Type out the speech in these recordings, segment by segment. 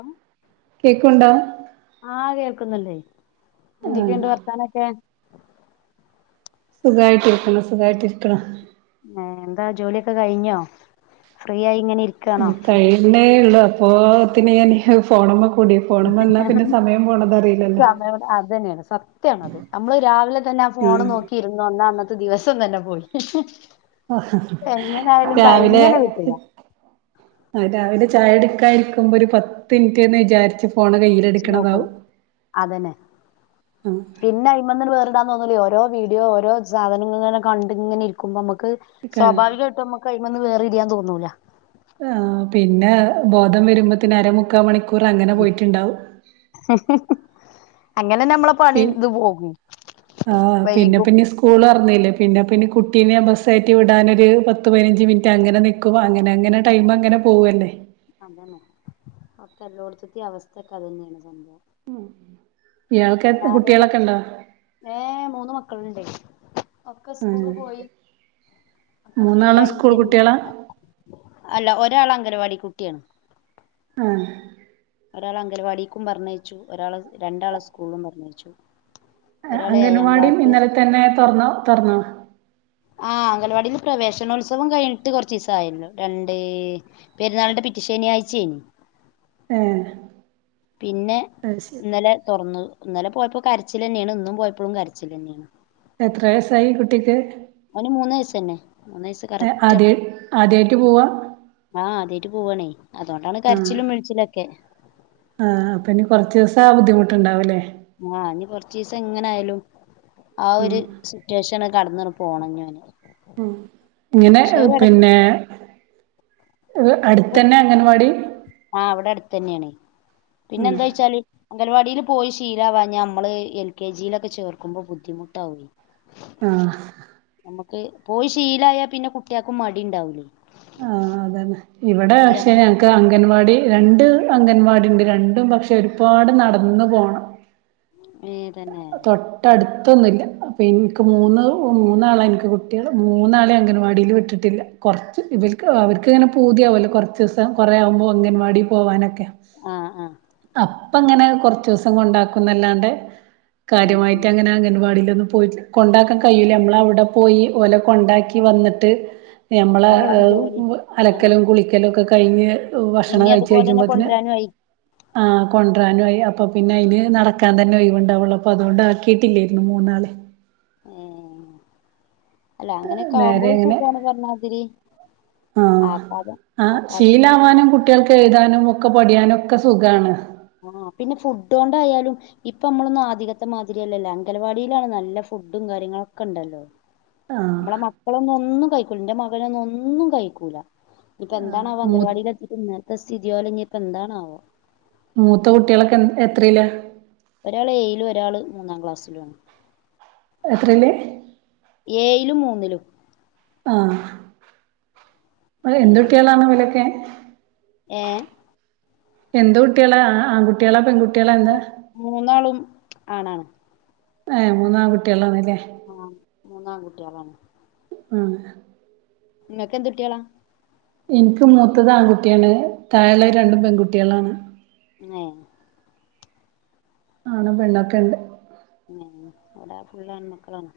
അം. കേക്കുണ്ടോ? ആഹ് കേൾക്കുന്നുണ്ടെയ്. എന്തൊക്കെണ്ട് വർത്താനൊക്കെ? സുഖായിട്ടിരിക്കുണു, സുഖായിട്ടിരിക്കുണു. ഏഹ് എന്താ ജോലിയൊക്കെ കഴിഞ്ഞോ? ഫ്രീ ആയി ഇങ്ങനെ ഇരി ഉം കഴിയുന്നേള്ളു അപ്പോത്തിന് ഞാൻ ഫോണ് മ്മെ കൂടി ഫോണ് മ്മെ നിന്നാൽ പിന്നെ സമയം പോണ [unintelligible] അതന്നെണ് സത്യണത് നമ്മള് രാവിലെ തന്നെ ആ ഫോണ് നോക്കി. ക്കി ഇരുന്നൊന്ന അന്നത്തെ ദിവസം തന്നെ പോയി. എങ്ങനായാലും രാവിലെ. കഴിഞ്ഞനെ കിട്ടൂല ആഹ് രാവിലെ ചായുടിക്കാരിക്കുമ്പൊ ഒരു പത്തിന് റ്റ്ന്ന് വിചാര്ച്ചു ഫോണ് ച്ച് നോക്കും കയ്യില്ട്ക്ക്ണതാവും അതന്നെ ആഹ് പിന്നെ അയ്മ്മന്ന്ണ് വേറ്ടാൻ തോന്നൂലെയ് ഓരോ വീഡിയോ ഓരോ സാധനങ്ങള് ങ്ങനെ കണ്ട്ങ്ങനെ ഇരിക്കുമ്പോ നമ്മക്ക് സ്വാഭാവികായ്ട്ടും നമ്മക്ക് അഴ്മന്ന് വേറിരിയാൻ തോന്നൂല്ല ആഹ് പിന്നെ ബോധം വരുമ്പോത്തിന് അര മുക്കാ മണിക്കൂറ് അങ്ങനെ പോയിട്ടുണ്ടാവും അങ്ങനെന്നെ നമ്മളെ പണി ഇത് പോകും വൈകും സ്കൂളോറ്ന്നില്ലേ പിന്നെ പിന്നെ കുട്ടീനെ ബസ്സ് കയ്റ്റി വിടാനൊരു പത്ത് പതിനഞ്ച് മിനിറ്റ് അങ്ങനെ നിക്കും നിക്കും അങ്ങനെ അങ്ങനെ ടൈംമങ്ങനെ പോവല്ലെ അതന്നെ ഒക്കെ എല്ലോട്ത്തിത്തി അവസ്ഥ ഒക്കെ അതന്നെണ് സംഭവം ഇയാൾക്ക് എത് കുട്ട്യാളൊക്കണ്ടോ ഏഹ് മൂന്ന് മക്കളുണ്ടെയ് ഒക്കെ സ്കൂള് പോയി ഒക്കെ മൂന്നാളും സ്കൂൾ ഫ്രീയായിങ്ങനെ കുട്ടികളാ ഇരിക്ക അല്ല ഒരാള് അംഗനവാടി കുട്ടിയാണ് ആഹ് ഒരാളെ അംഗലവാടിക്കും പറ്ഞ്ഞയ്ച്ചു ഒരാളെ രണ്ടാളെ സ്കൂളിലും പറ്ഞ്ഞയ്ച്ചു അംഗൻവാടിം ഇന്നല് തന്നെ തൊറ്ന്നോ തൊറ്ന്നോ ആഹ് അംഗൽവാടീല് പ്രവേശനോത്സവം കഴിഞ്ഞിട്ട് കൊറച്ചീസം ആയല്ലോ രണ്ട് പെരുന്നാൾന്റെ പിറ്റെ ശനിആയ്ച്ചേനി ഏഹ് പിന്നെ അത് ശരി ഇന്നലെ തൊറ്ന്നു ഇന്നലെ പോയപ്പോ കരച്ചിലന്നെണ് ഇന്നും പോയപ്പളും കരച്ചിലെന്നെണ് എത്ര വയസായി കുട്ടിക്ക് ഓന് മൂന്ന വയ്സ്സന്നെ മൂന്ന് വയസ് ഏഹ് ആദ്യ കറക്റ്റാപ്പൊ ആദ്യായിട്ട് പോവാ ആഹ് ആദ്യയ്ട്ട് പോവണേയ് അതൊണ്ടാണ് ആഹ് കരച്ചിലും മീഴിച്ചിലൊക്കെ ആഹ് അപ്പ ഇനി കൊറ്ച്ചിസം ആഹ് ബുദ്ധിമുട്ടുണ്ടാവല്ലേ ആഹ് ഇനി കൊറ്ച്ചീസം ങ്ങനയാലും ആഹ് ഒരു സിറ്റുവേഷൻ കട്ന്നൊർ പോണങ്ങനെ ഉം ഇങ്ങനെ പിന്നെ അട്ത്തന്നെ അംഗനവാടി ആഹ് വടെ അടുത്തന്നെണയ് പിന്നെ എന്താച്ചാല് അംഗൽവാടീൽ പോയി ശീലാവാഞ്ഞ നമ്മള് എൽ കെ ജി ലൊക്കെ ചേർക്കുമ്പോ ബുദ്ധിമുട്ടാവുയ് ആഹ് നമ്മക്ക് പോയി ശീലായാ പിന്നെ കുട്ട്യാക്കും മടി ണ്ടാവൂലെയ് ആഹ് അതന്നെ ഇവിടെ പഷേ നമ്മൾ ഞങ്ങക്ക് ഞങ്ങക്ക് അംഗൻവാടി രണ്ട് അംഗൻവാടിണ്ട് രണ്ടും പക്ഷെ ഒരുപാട് നടന്ന് പോണം [inaudible] ഏഹ് തന്നെ തൊട്ടട്ത്തൊന്നുല്ല അപ്പ ഇന്ക്ക് മൂന്ന് മൂന്നാളാണ് ഇന്ക്ക് കുട്ട്യാള് മൂന്നാളീം അങ്ങനവാടില് വിട്ടിട്ട്ല്ല വിട്ടിട്ട്ല്ല കൊർച്ച് ഇവർക്ക് അവർക്കിങ്ങനെ പൂതിയാവല്ലോ കുറച്ച് ദിവസം കൊറേ ആവുമ്പോ അംഗനവാടി പോവാനൊക്കെ ആഹ് ആഹ് അപ്പങ്ങനെ കൊറച്ച്സം കൊണ്ടാക്കുന്നല്ലാണ്ട് ഉം ഉം കാര്യമായിട്ട് അങ്ങനെ അംഗൻവാടിലൊന്നും പോയ്റ്റില്ല കൊണ്ടാക്കാൻ കയ്യൂല നമ്മള് അവിടെ പോയി ഓലെ കൊണ്ടാക്കി വന്നിട്ട് ഞമ്മളെ നമ്മളൊക്കെ ഇഹ് ജോലി വ് അന്നെ അലക്കലും കുളിക്കലും ഒക്കെ കഴിഞ്ഞ് ഭക്ഷണം പിന്നെ കയ്ച്ച് അതുപോലെ തന്നെ കജുമ്പത്തിന് കൊണ്ടുവരാനും ആയി ആഹ് കൊണ്ടരാനു ആയി അപ്പൊ പിന്നെ അതിന് നടക്കാൻ തന്നെ ഒയിവ്ണ്ടാവെള്ളൂ അപ്പൊ അതുകൊണ്ട് ആക്കിട്ടില്ലായിരുന്നു മൂന്നാളീം ഏഹ് അല്ല അങ്ങനെയക്കെ നേരെ ആവുമ്പോളും അങ്ങനെ സുഖമാണ് പറഞ്ഞാതിരി ആഹ് ആക്കാതെ ആക്കാതെന്ന കുട്ടിയാൾക്ക് എഴുതാനും ഒക്കെ പടിയാനും ഒക്കെ സുഖമാണ് ആഹ് പിന്നെ ഫുഡ് കൊണ്ടായാലും ഇപ്പൊ നമ്മളൊന്നും ആധികത്തെ മാതിരിയല്ലല്ലോ അങ്കലവാടിയിലാണ് നല്ല ഫുഡും കാര്യങ്ങളൊക്കെ ഉണ്ടല്ലോ ആഹ് നമ്മളെ മക്കളൊന്നും ഒന്നും കഴിക്കൂല എന്റെ മകനൊന്നും ഒന്നും കഴിക്കൂല ഇപ്പൊ എന്താണാവോ മൂ അംഗൻവാടിൽ എത്തിട്ട് ഇന്നത്തെ സ്ഥിതി ഓലെങ്കി ഇപ്പോ എന്താണാവോ മൂത്ത കുട്ടികളൊക്കെ എൻ എത്രയിലാ ഒരാള് ഏയിലും ഒരാള് മൂന്നാം ക്ലാസ്സിലുമാണ് എത്രയില് ഏയിലും മൂന്നിലും ആഹ് അല്ല എന്ത് കുട്ടിയാളാണ് അവലൊക്കെ ഏഹ് എന്ത് കുട്ടികളാ ആൺകുട്ടികളാ പെൺകുട്ടികളാ എന്താ മൂന്നാളും ആണാണ് ഏഹ് മൂന്നാൺ കുട്ടിയളാന്നല്ലേ ആഹ് മൂന്നാം കുട്ടിയളാണ് ഉം നിങ്ങൊക്കെന്തുട്ടിയളാ എനിക്ക് മൂത്തത് ആൺകുട്ടിയാണ് താഴളെ രണ്ടും പെൺകുട്ടികളാണ് ഏഹ് ആണും പെണ്ണൊക്കെ ഉണ്ട് ഉം എവിടാ ഫുള്ളാൺ മക്കളാണ്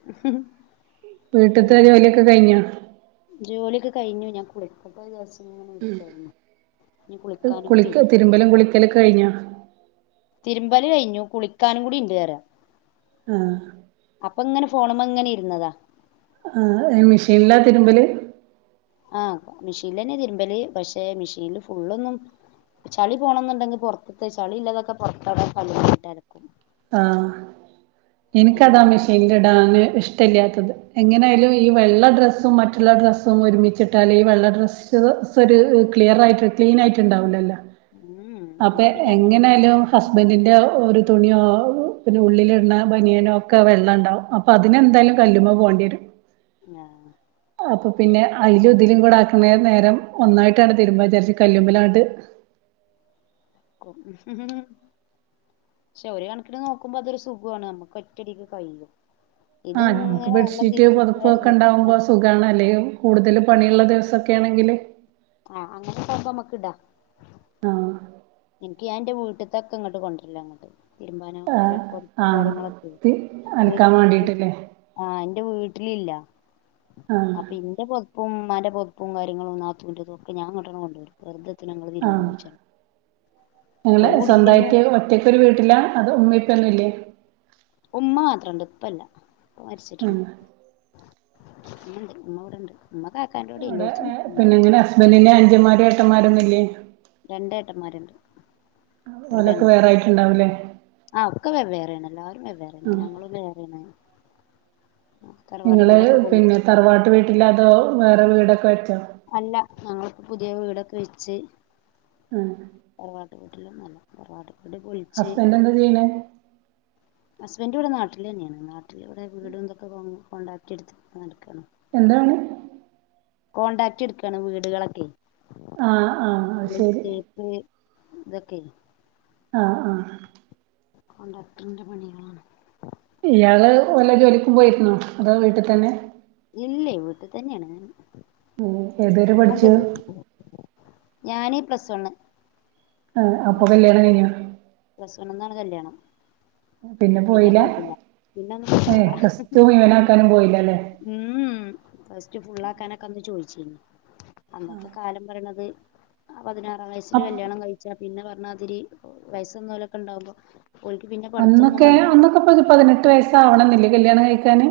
വീട്ടത്തെ ജോലിയൊക്കെ കഴിഞ്ഞ ജോലിയൊക്കെ കഴിഞ്ഞു ഞാൻ കുളിക്കട്ടെ വിചാരിച്ച് ഇങ്ങനെ ഇരിക്കായിരുന്നു ഇനി കുളിക്കാനും കൂടിയുണ്ട് രുമ്പലും കുളിക്കലൊക്കെ കഴിഞ്ഞോ തിരുമ്പല് കഴിഞ്ഞു കുളിക്കാനും കൂടി ഉണ്ട് പറയാ ആഹ് അപ്പങ്ങനെ ഫോണ്മ്മങ്ങന ഇരുന്നതാ ആഹ് മെഷീനിലാ തിരുമ്പൽ ആഹ് മെഷീലന്നെ തിരുമ്പല് പക്ഷെ മെഷീനിൽ ഫുള്ളൊന്നും ചളി പോണംന്നുണ്ടെങ്കി പുറത്തെ ചളി ഇല്ലാതൊക്കെ പൊറത്തടെ കല്ല്മലിട്ട് അലക്കും ആഹ് എനിക്കതാ എല്ലതും മെഷീനൽ ഇടാൻ ഇഷ് ല്ലാത്തത് എങ്ങനെയായാലും ഈ വെള്ള ഡ്രസ്സും മറ്റുള്ള ഡ്രസ്സും ഒരുമിച്ചിട്ടാല് ഈ വെള്ള ഡ്രസ് സ്സരു ക്ലിയറായിട്ട് ക്ലീനായിട്ട് ഉണ്ടാവുലല്ലോ ഉം അപ്പൊ ഞാൻ പിന്നെ അങ്ങനത്തെ എങ്ങനെയാലും ഹസ്ബന്റീന്റെ ഒരു തുണിയോ പിന്നെ ഉള്ളിലിട്ണ ബനിയനോക്കെ വെള്ളണ്ടാവും അപ്പൊ അതിനെന്തായാലും കല്ലുമ്മേ പോണ്ടിയരും ആഹ് അപ്പൊ പിന്നെ അയ്ലും ഇതിലും കൂടെ ആക്കുന്ന നേരം ഒന്നായിട്ടാണ് തിരുമ്പാചാരിച്ച കല്ലുമ്മലാണ്ട് [unintelligible] പക്ഷെ ഒരു കണക്കിന് നോക്കുമ്പോ അതൊരു സുഖോണ് നമുക്ക് ഒറ്റടിക്ക് കഴിയും ആഹ് നമുക്ക് ഇത്ങ്ങനെ വെള്ളം ബെഡ്ഷീറ്റ് തിരിച്ചിട്ട പുതപ്പൊക്കെ യ്മക്കന്നെ ഉണ്ടാവുമ്പോ സുഖാണ് അല്ലെങ്കിൽ കൂടുതൽ പണിയുള്ള ദിവസൊക്കെണെങ്കില് ആഹ് അങ്ങനെ ക്കാവുമ്പം മക്ക് ഇടാ ആഹ് ഇനിക്ക് ഞാന്റെ വീട്ടിത്തൊക്കെ ഇങ്ങട്ട് കൊണ്ടരല്ലാങ്ങട്ട് തിരുമ്പാനൊക്കെ പൊതപ്പും ആഹ് കാര്യങ്ങളൊക്കെ ത് അലക്കാൻ വേണ്ടിട്ടില്ലേ ആന്റെ വീട്ടിലില്ല ആഹ് അപ്പൊ ഇന്റെ പൊ ഉമ്മാൻ്റെ പൊതപ്പും കാര്യങ്ങളും നാത്തൂൻ്റെതൊക്കെ ഞാങ്ങട്ട് കൊണ്ടോരും വെറുതെന്തിനാ ഇങ്ങള് തിരുമ്പണോയ്ച്ചാണ്ട് ഞങ്ങളെ സ്വന്തായിട്ട് ഒറ്റയ്ക്കൊരു വീട്ടിലാ അതോ ഉമ്മിം ഉപ്പൊന്നുംല്ലേ ഉമ്മ മാത്രണ്ട് ഉപ്പല്ല മരിച്ചിട്ടുണ്ട് ഉമ്മണ്ട് ഉമ്മവിടൊണ്ട് ഉമ്മ കാക്കാൻ്റൊടിം എല്ലോടത്തും നിക്കുംന്ന് ഇവനിന്നെ അനുജൻമാരും എട്ടന്മാരൊന്നില്ലേ രണ്ടേട്ടന്മാരുണ്ട് ഒരു ഓലൊക്കെ പെങ്ങളും വേറായിട്ടുണ്ടാവുല്ലേ ആഹ് ഒക്കെ വെവ്വേറെയാണ് എല്ലാവരും വെവ്വേറെയാണ് ഞങ്ങളും വേറെയാണ് തറവാട് നിങ്ങള് വീടൊക്കെ പിന്നെ പൊളിച്ചു തറവാട്ട് വീട്ടില്ലാതോ വേറെ വീടൊക്കെ വെച്ചോ അല്ല ഞങ്ങളിപ്പം പുതിയ വീടൊക്കെ വെച്ച് ആഹ് തറവാട്ട് വീട്ടിലൊന്നുല്ല തറവാട വീട് പൊളിച്ച് ഹസ്ബൻഡ് എന്താ ചെയ്യണേ ഹസ്ബൻഡിവിടെ നാട്ടിൽ തന്നെയാണ് നാട്ടിൽ ഇവിടെ വീടുംന്തൊക്കെ കോൺടാക്ട് എടുത്ത് നടക്കാണ് എന്താണ് കോൺടാക്ട് എടുക്കാണ് വീടുകളൊക്കെ ആഹ് ആഹ് അത് ശെരി [unintelligible] ഇതൊക്കെ ഇല്ലേ ആഹ് ആഹ് കോൺടാക്ട്ടിൻ്റെ പണികളാണ് ഇയാള് വല്ല ജോലിക്കും പോയിരുന്നോ അതോ വീട്ടിൽ തന്നെ ഇല്ല വീട്ടി തന്നെയാണ് ഏതുവരെ ഞാൻ പഠിച്ചു [unintelligible] ഞാനീ പ്ലസ് വണ്ണ് ആഹ് അപ്പൊ കല്യാണം കഴിഞ്ഞോ പ്ലസ് വണ്ണ്ന്നാണ് കല്യാണം പിന്നെ പോയിട്ടില്ല പിന്നെ ഏഹ് ഒന്നും പ്ലസ് ടു മുഴുവനാക്കാനും പോയില്ലല്ലേ ഉം പ്ലസ്ടു ഫുള്ളാക്കാനൊക്കെ അന്ന് ചോയ്ച്ചിനി അന്നത്തെ കാലം പറയണത് ആഹ് പതിനാറാം വയസ്സില് അപ് കല്യാണം കഴിച്ചാ പിന്നെ പറഞ്ഞാതിരി വയസ്സ് വന്നാലോക്കെ ഉണ്ടാവുമ്പോ ഓൽക്ക് പിന്നെ പഠിത്തൊന്നും അന്നൊക്കെ വേണ്ടല്ലോ അന്നൊക്കെ പതിനെട്ട് വയസ്സ്ആവണം എന്നില്ലേ കല്യാണം കഴിക്കാന്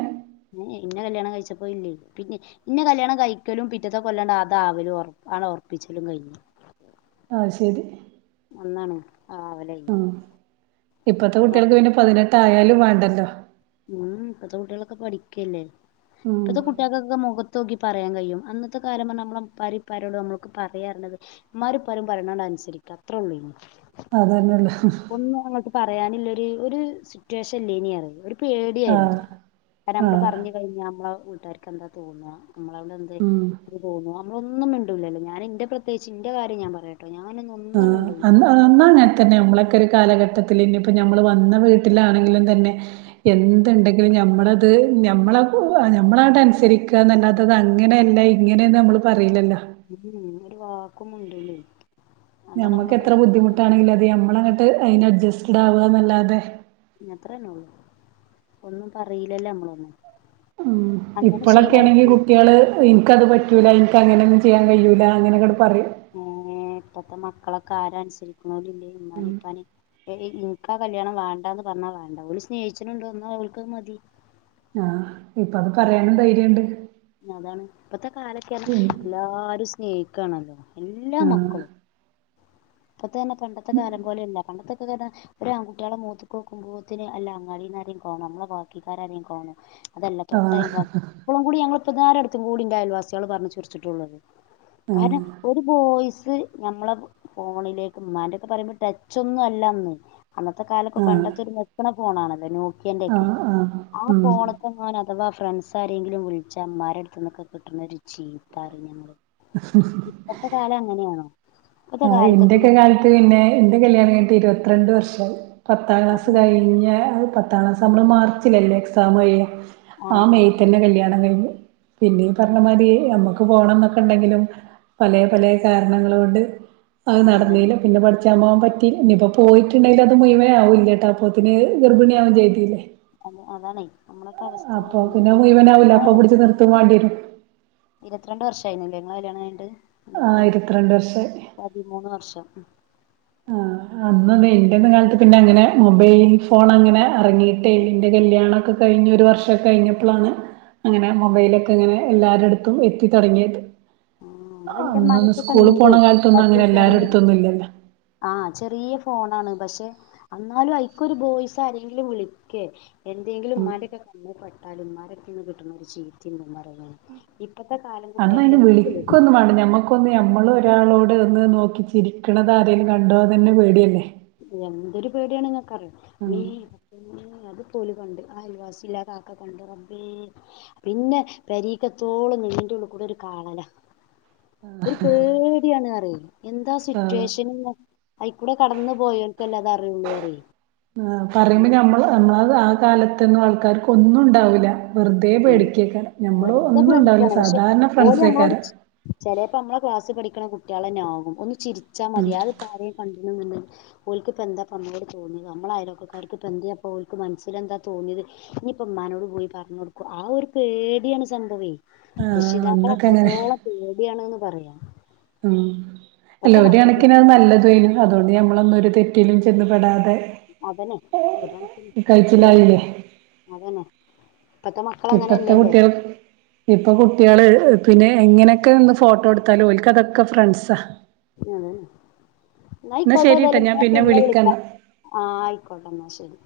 ഏഹ് എന്നെ കല്യാണം കഴിച്ചപ്പോ ‌ ഇല്ലേ പിന്നെ ഇന്നെ കല്യാണം കഴിക്കലും പിറ്റത്തെ കൊല്ലം അതാകലും അങ്ങട്ട് ഒറപ്പിച്ചലും കഴിഞ്ഞു അയ് ശെരി അന്നാണ് ആവല് ആഹ് ഇപ്പത്തെ കുട്ടിൾക്ക് പിന്നെ പതിനെട്ടായാലും വേണ്ടല്ലോ? ഉം ഇപ്പത്തെ കുട്ടികളൊക്കെ പഠിക്കല്ലേ ഉം ഇപ്പത്തെ കുട്ടികൾക്കൊക്കെ മൊഖ ത്തോക്കി പറയാൻ കഴിയും അന്നത്തെ കാലം പറഞ്ഞാൽ നമ്മളപ്പരിപ്പാരേ ഉള്ളൂ നമ്മൾക് പറയാ പറഞ്ഞത് ഉമ്മാരും ഇപ്പാരും പറയണത് അനുസരിക്ക അത്രേയള്ളൂ അതന്നെയ ഒള്ളു ഒന്നും അങ്ങട്ട് പറയാനില്ല ഒരു ഒരു സിറ്റുവേഷൻ ഇല്ലേയിനി പറി പേടിയായിരുന്നു ആഹ് കാരണം നമ്മള് ആഹ് പറഞ്ഞ കഴിഞ്ഞ നമ്മളെ വീട്ടുകാർക്ക് എന്താ തോന്നുകാ നമ്മളോട് എന്ത് ഉം ത് തോന്നുണു നമ്മളൊന്നും മിണ്ടില്ലല്ലോ ഞാന്റെ പ്രത്യേകിച്ച് എന്റെ കാര്യം ഞാൻ പറയാം ഞാനൊന്നും ഒന്നും ആഹ് മിണ്ടൂലേനി അന്നാ അന്ന് അങ്ങനെ തന്നെയാ നമ്മളൊക്കെ ഒരു കാലഘട്ടത്തില് ഇനിയിപ്പോ നമ്മള് വന്ന വീട്ടിലാണെങ്കിലും തന്നെ എന്തുണ്ടെങ്കിലും ഞമ്മളത് നമ്മള നമ്മളടെ അനുസരിക്കാ എന്നല്ലാതെ അത് അങ്ങനെയല്ല ഇങ്ങനെയാ നമ്മള് പറയില്ലല്ലോ ഉം ഒരു വാക്കും മുണ്ടൂലേ ഞമ്മക്ക് എത്ര ബുദ്ധിമുട്ടാണെങ്കിലും അത് നമ്മളങ്ങട്ട് അതിന് അഡ്ജസ്റ്റഡ് ആവ എന്നല്ലാതെ അത്രേന്നേ ഉള്ളൂ ഒന്നും പറയില്ലല്ലേ നമ്മളൊന്നും ഉം അങ്ങനെ ഇപ്പോളക്കെ ശീലായി ആണെങ്കിൽ പോയി കു കുട്ടിയള് എനിക്കത് പറ്റൂല്ല ഇൻക്ക് അങ്ങനൊന്നും ചെയ്യാൻ കഴിയൂല്ല അങ്ങന അങ്ങട് പറയും ഏഹ് ഇപ്പത്തെ മക്കളൊക്കെ ആരാ അനുസരിക്കോണില്ലേ ഇമ്മാനെ ഇപ്പാനെം ഇനിക്കാ കല്യാണം വേണ്ടാ എന്ന് പറഞ്ഞാ വാണ്ട അവിര് സ്നേഹിച്ച്ണ്ടോ എന്നാ അവര്ക്ക് അത്‌ മതി ആഹ് ഇപ്പ അത് പറയാനും ധൈര്യണ്ട് അതാണ് ഇപ്പത്തെ കാലൊക്കെ പറഞ്ഞാ എല്ലാരും സ്നേഹിക്കാണല്ലോ എല്ലാ മക്കളും ഇപ്പത്തെ തന്നെ പണ്ടത്തെ കാലം പോലെയല്ല പണ്ടത്തെക്കെ പറഞ്ഞാ ഒരു ആൺട്ടികളെ മോത്ത്ക്കോക്കുമ്പോത്തിന് അല്ല അങ്ങാടിന്ന് ആരങ്കിലും കാണോ നമ്മളെ ബാക്കിക്കാരെലും കാണോ അതല്ല ആഹ് തൊട്ടയൽവാസി ഇപ്പോഴും കൂടി ഞങ്ങള് ഇപ്പന്നേരടുത്തും കൂടിന്റെ അയൽവാസികള് പറഞ്ഞ് ചൊർച്ചിട്ടുള്ളത് ആഹ് കാരണം ഒരു ബോയ്സ് ഞമ്മളെ ഫോണിലേക്ക് ഇമ്മന്റെക്കെ പറയുമ്പോ ടച്ചൊന്നും അല്ലാന്ന് അന്നത്തെ കാലൊക്കെ ആഹ് പണ്ടത്തൊരു നെക്കണ ഫോണാണത് നോക്കിയേന്റൊക്കെ ആഹ് ആഹ് ആ ഉം ഫോണത്തെ എങ്ങാനും അഥവാ ആ ഫ്രണ്ട്സ് ആരെങ്കിലും വിളിച്ച അമാരെ അടുത്ത് നിന്ന് [unintelligible] ചീത്ത പറയും ഞങ്ങളെ അ ഇപ്പത്തെ കാലം അങ്ങനെയാണോ? ഇപ്പത്തെ ആ കാലത്തൊക്കെ ഇന്റെയൊക്കെ ഇത് കാലത്ത് പിന്നെ ഇന്റെ കല്യാണം കയിഞ്ഞിട്ട് ഇരുപത്തിരണ്ട് വർഷായി പത്താം ആ ക്ലാസ് കഴിഞ്ഞ പത്താം ക്ലാസ് നമ്മള് മാർച്ചിലല്ലേ എക്സാം കഴിയ ആ മെയ് തന്നെ കല്യാണം കയ്ഞ്ഞു പിന്നീ പറഞ്ഞമാതിരി നമ്മക്ക് പോണം എന്നൊക്കെ ഉണ്ടെങ്കിലും പല പല കാരണങ്ങള് കൊണ്ട് അത് അതന്നെ നടന്നീല്ല പിന്നെ പഠ ക്കാൻ പോവാൻ പറ്റി ഇനിയിപ്പ പോയിട്ട്ണ്ടെങ്കില് അത് മുയുവനാവൂല്ലാട്ടോ അപ്പോത്തിന് ഗർഭിണിയാകും ചെയ്തീലേ അ അതാണെ നമ്മളെ അപ്പൊ പിന്നെ മുയുവനാവൂല്ല അപ്പൊ പിടിച്ച് നിർത്തും വാണ്ടി വരും ഇരുത്തിരണ്ട് വർഷയിന്നില്ലേ നിങ്ങള കല്യാണം കയ്ഞ്ഞിട്ട് ആഹ് ഇരുത്തി രണ്ട് വർഷായി പതിമൂന്ന് വർഷം ആഹ് അന്നത് എന്റെ ഒന്നും കാലത്ത് പിന്നെ അങ്ങനെ മൊബൈൽ ഫോൺ അങ്ങനെ ഇറങ്ങിയിട്ടെ എൻ്റെ കല്യാണൊക്കെ കഴിഞ്ഞ് ഒരു വർഷം കഴിഞ്ഞപ്പോളാണ് അങ്ങനെ മൊബൈലൊക്കെ ഇങ്ങനെ എല്ലാരുടുത്തും എത്തി തൊടങ്ങിയത് ഉം ഇവിടെ എന്റെ ഉമ്മാന്റെ അന്നൊന്ന് അടുത്തൊക്കെ സ്കൂള് ഉണ്ട് പോണ കാലത്തൊന്നും പക്ഷേ അങ്ങനെ ചെറിയ എല്ലാരുടുത്തൊന്നും ഇല്ലല്ലോ ആഹ് ചെറിയ ഫോണാണ് പക്ഷെ എന്നാലും അയ്ക്കൊരു ബോയ്സ് ആരെങ്കിലും വിളിക്കേ എന്തെങ്കിലും ഇമ്മാന്റെക്കെ കണ്ണി പെട്ടാലും ഇമ്മാന്റടുത്തൂന്ന് കിട്ടുന്ന ഒരു ചീത്തിൻ്റെ വരവാണ് ഇപ്പത്തെ കാലം കുട്ടികൾക്ക് എന്ത് പേടി ഇൻക്കൊന്നു പണ്ട് ഞമ്മക്കൊ ഇപ്പ ഒന്ന് നമ്മള് ഒരാളോട് ഒന്ന് നോക്കി ചിരിക്കണത് ആരേലും കണ്ടോ ന്ന് തന്നെ പേടിയല്ലേ എന്തൊരു പേടിയാണ് ങ്ങക്കറിയൊ അമ്മേ ഉം. പിന്ന അത് ഓല് കണ്ട് അയൽ വാസില്ല കാക്ക കണ്ട് റബ്ബേ പിന്നെ പരീക്കെത്തോളം നെഞ്ഞിന്റെഉള്ളിക്കൂടൊരു കാളല ഒരു പേടിയാണ് പറയും എന്താ സിറ്റുവേഷനെന്ന്‌ അയിക്കൂടെ കടന്ന് പോയൊൽക്കല്ലേ അത് അറിയുള്ളൂ പറേ ആഹ് പറയുമ്പോ നമ്മൾ നമ്മള ആ കാലത്തൊന്നും ആൾക്കാർക്ക് ഒന്നും ഉണ്ടാവില്ല വെറുതെ ഉം പേടിക്കിയേക്കാെ ഞമ്മളോ വെറുതെ ഒന്നും ഉണ്ടാവില്ല സാധാരണ ഫ്രണ്ട്സേക്കാരം ചെലപ്പ നമ്മളെ ക്ലാസ്സിൽ പഠിക്കണ കുട്ടികളന്നെ ആകും ഒന്ന് ചിരിച്ചാ മതിയാ അതിപ്പാരെലും കണ്ടിന്ന് ഓൽക്കിപ്പൊ എന്താപ്പ നമ്മളോട് തോന്ന നമ്മള അയലോക്കാർക്ക് ഇപ്പോ എന്ത അപ്പൊ ഓൽക്ക്‌ മനസ്സില എന്താ തോന്നിയത് ഇനിയിപ്പ ഉമ്മാ നോട് പോയി പറഞ്ഞ കൊടുക്കും ആ ഒരു പേടിയാണ് സംഭവേ ആഹ് രക്ഷിതാക്കളെ അന്നൊക്കെ അങ്ങനെ അത്രത്തോളം പേടിയാണ്ന്ന് പറയാം ആഹ് അല്ല ഒരു കണക്കിനത് നല്ലതെനും അതുകൊണ്ട് നമ്മളൊന്നുംഒരു തെറ്റിലും ചെന്ന് പെടാതെ അതനെ ഒര് കണക്കിന് ഒര് കഴിച്ചിലായില്ലേ കണക്കിന് അതന്നെ ഇപ്പത്തെ മക്കള് ഇപ്പത്തെ അങ്ങനെയല്ലല്ലോ കുട്ടികൾ ഇപ്പൊ കുട്ടികള് പിന്നെ എങ്ങനെയൊക്കെ നിന്ന് ഫോട്ടോ എടുത്താലും ഓൽക്ക്‌ അതൊക്കെ ഫ്രണ്ട്സാ എന്നാ ന്നയിക്കോട്ടെ ശരിട്ടോ ഏതായാലും ഞാൻ പിന്നെ വിളിക്കാ വിളിക്കന്നാ ആഹ് ആയിക്കോട്ടെ എന്നാ ശരി